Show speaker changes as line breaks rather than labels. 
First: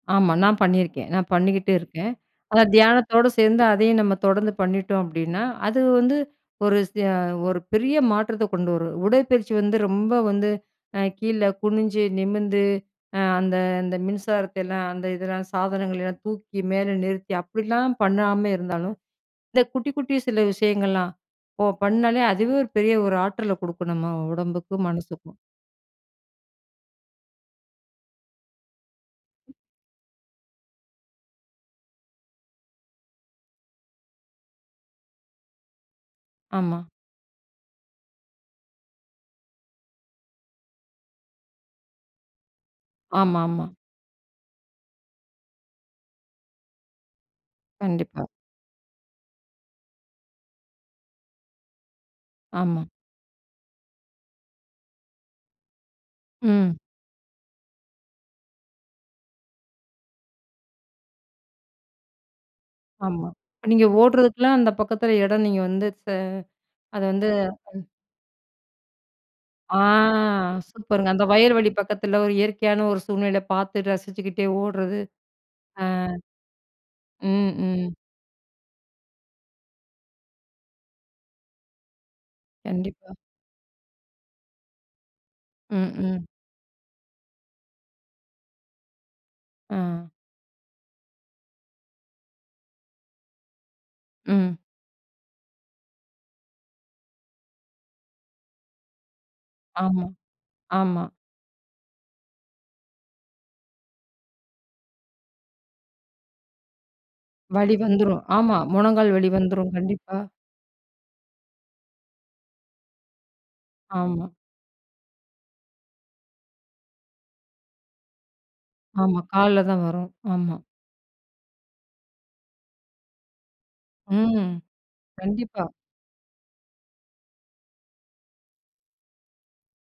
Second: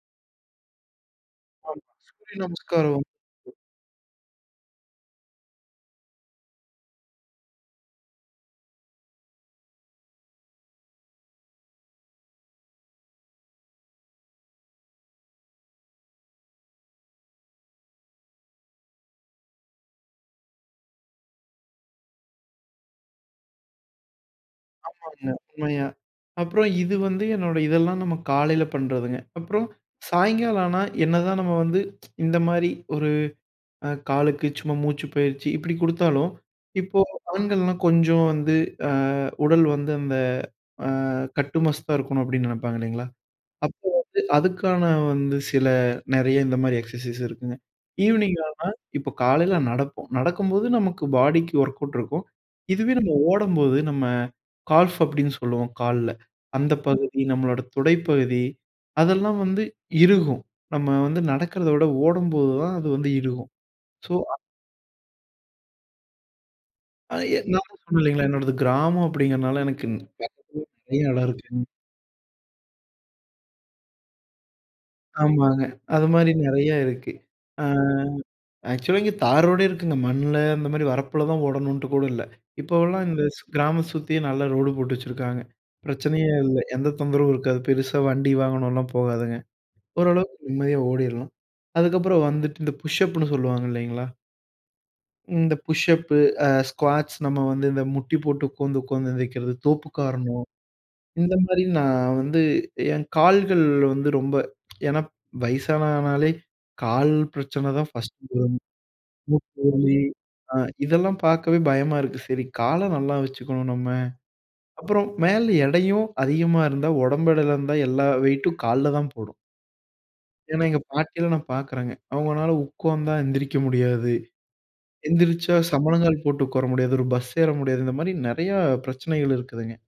ஆமா. நான் பண்ணிருக்கேன். நான் பண்ணிக்கிட்டு
ஆமா.
இருக்கேன்.
சூரிய
அந்த
நமஸ்காரம்.
தியானத்தோட சேர்ந்து, அதையும் நம்ம தொடர்ந்து பண்ணிட்டோம், அப்படின்னா, அது வந்து ஒரு விசய ஒரு பெரிய மாற்றத்த கொண்டு வரும். உடற்பயிற்சி வந்து ரொம்ப வந்து அ கீழ குனிஞ்சு, நிமிர்ந்து, அ அந்த அந்த மின்சாரத்தையெல்லாம், அந்த இதெல்லாம் சாதனங்கள எல்லாம் தூக்கி மேல நிறுத்தி, அப்பிடிலாம் பண்ணாம இருந்தாலும், இந்த குட்டி, குட்டி சில விஷயங்கள்லாம் ஓ பண்ணாலே, அதுவே ஒரு பெரிய ஒரு ஆற்றல குடுக்கும், நம்ம உடம்புக்கும்,
ஆமாங்க.
மனசுக்கும்.
உண்மையா. அப்புறம், இது வந்து என்னோட இதெல்லாம் நம்ம காலையில பண்றதுங்க. அப்புறம், சாயங்காலம் ஆனா, என்னதான் நம்ம வந்து இந்த மாரி ஒரு அ காலுக்கு சும்மா மூச்சு பயிற்சி இப்பிடி குடுத்தாலும்,
ஆமா.
இப்போ ஆண்கள்லாம் கொஞ்சம் வந்து அ உடல் வந்து அந்த அ கட்டுமஸ்தா இருக்கணும். அப்பிடின்னு நினைப்பாங்க, இல்லைங்களா?
ஆமாமா.
அப்போ வந்து அதுக்கான வந்து சில நிறைய இந்த மாரி எக்ஸர்சைஸ் இருக்குங்க.
கண்டிப்பா.
ஈவினிங் ஆனா, இப்போ காலைல நடப்போம். நடக்கும்போது நமக்கு பாடிக்கு ஒர்க்கவுட் இருக்கும்.
ஆமா.
இதுவே நம்ம ஓடம்போது, நம்ம கால்ஃப் அப்பிடீன்னு சொல்லுவோம், கால்ல. அந்த
ம்.
பகுதி நம்மளோட துடைப்பகுதி, அதெல்லாம் வந்து இறுகும். நம்ம வந்து நடக்கிறத விட ஓடும்போதுதான் அது வந்து
ஆமா.
இறுகும்.
இப்ப நீங்க
ஸோ, அ
ஓடுறதுக்குலாம், அந்த பக்கத்தில இடம், நீங்க வந்து ச அத
அது
வந்து
ஏன்னா,
அம்.
ஒண்ணுமில்லைங்க என்னோடது கிராமம் அப்படிங்கிறனால
ஆ
எனக்குன் பக்கம் நிறைய
சூப்பருங்க.
இடம்
அந்த
இருக்குங்க.
வயல்வெளி பக்கத்தில ஒரு இயற்கையான ஒரு சூழ்நிலை பார்த்து ரசிச்சுக்கிட்டே ஓடுறது.
ஆமாங்க.
அ.
அதுமாரி நிறையா இருக்கு.
ம்,
அ
ம்.
ஆக்சுவலா இங்க தாரோடே இருக்குங்க. மண்ல, அந்த மாரி வரப்பில தான் ஓடணுன்ட்டு கூட இல்ல. இப்போவெல்லாம்
கண்டிப்பா.
இந்த ஸ் கிராம சுத்தியே நல்ல ரோடு போட்டு வச்சுருக்காங்க.
ம், ம்.
பிரச்சனையே இல்ல. எந்த தொந்தரவும் இருக்காது. பெருசா வண்டி, வாகனம்லாம் போகாதுங்க.
அ.
ஓரளவுக்கு நிம்மதியா ஓடிரலாம். அதுக்கப்புறம் வந்துட்டு இந்த புஷ்ஷப்புன்னு சொல்லுவாங்க, இல்லைங்களா?
ம்.
இந்த புஷ்ஷப்பு அ ஸ்குவாட்ஸ் நம்ம வந்து இந்த முட்டி போட்டு உட்கார்ந்து, உட்கார்ந்து எந்திக்கிறது, தோப்பு
ஆமா.
கரணம்,
ஆமா.
இந்த மாரி நான் வந்து என் கால்கள் வந்து ரொம்ப ஏன்னா, வயசானானாலே கால் பிரச்சனை
வலி
தான் ஃபர்ஸ்ட்
வந்துரும்
வரும்.
ஆமா. மொனங்கால் வலி
மூட்டு
வந்துரும்.
வலி
கண்டிப்பா.
அ இதெல்லாம் பார்க்கவே பயமா இருக்கு. சரி, கால நல்லா வச்சுக்கணும், நம்ம.
ஆமா.
அப்பறம் மேல எடையும் அதிகமா இருந்தா, உடம்பு எடையில இருந்தா எல்லா வெயிட்டும் கால்ல தான்
ஆமா.
போடும்.
கால்ல தான் வரும். ஆமா.
ஏன்னா, எங்க பாட்டிலாம் நான் பார்க்குறேங்க. அவங்கனால உட்கார்ந்தா எந்திரிக்க முடியாது.
ம்.
எந்திரிச்சா,
கண்டிப்பா.
சம்பனங்கால் போட்டு உட்கார முடியாது. ஒரு பஸ் ஏற முடியாது. இந்த மாரி நிறையா பிரச்சனைகள் இருக்குதுங்க.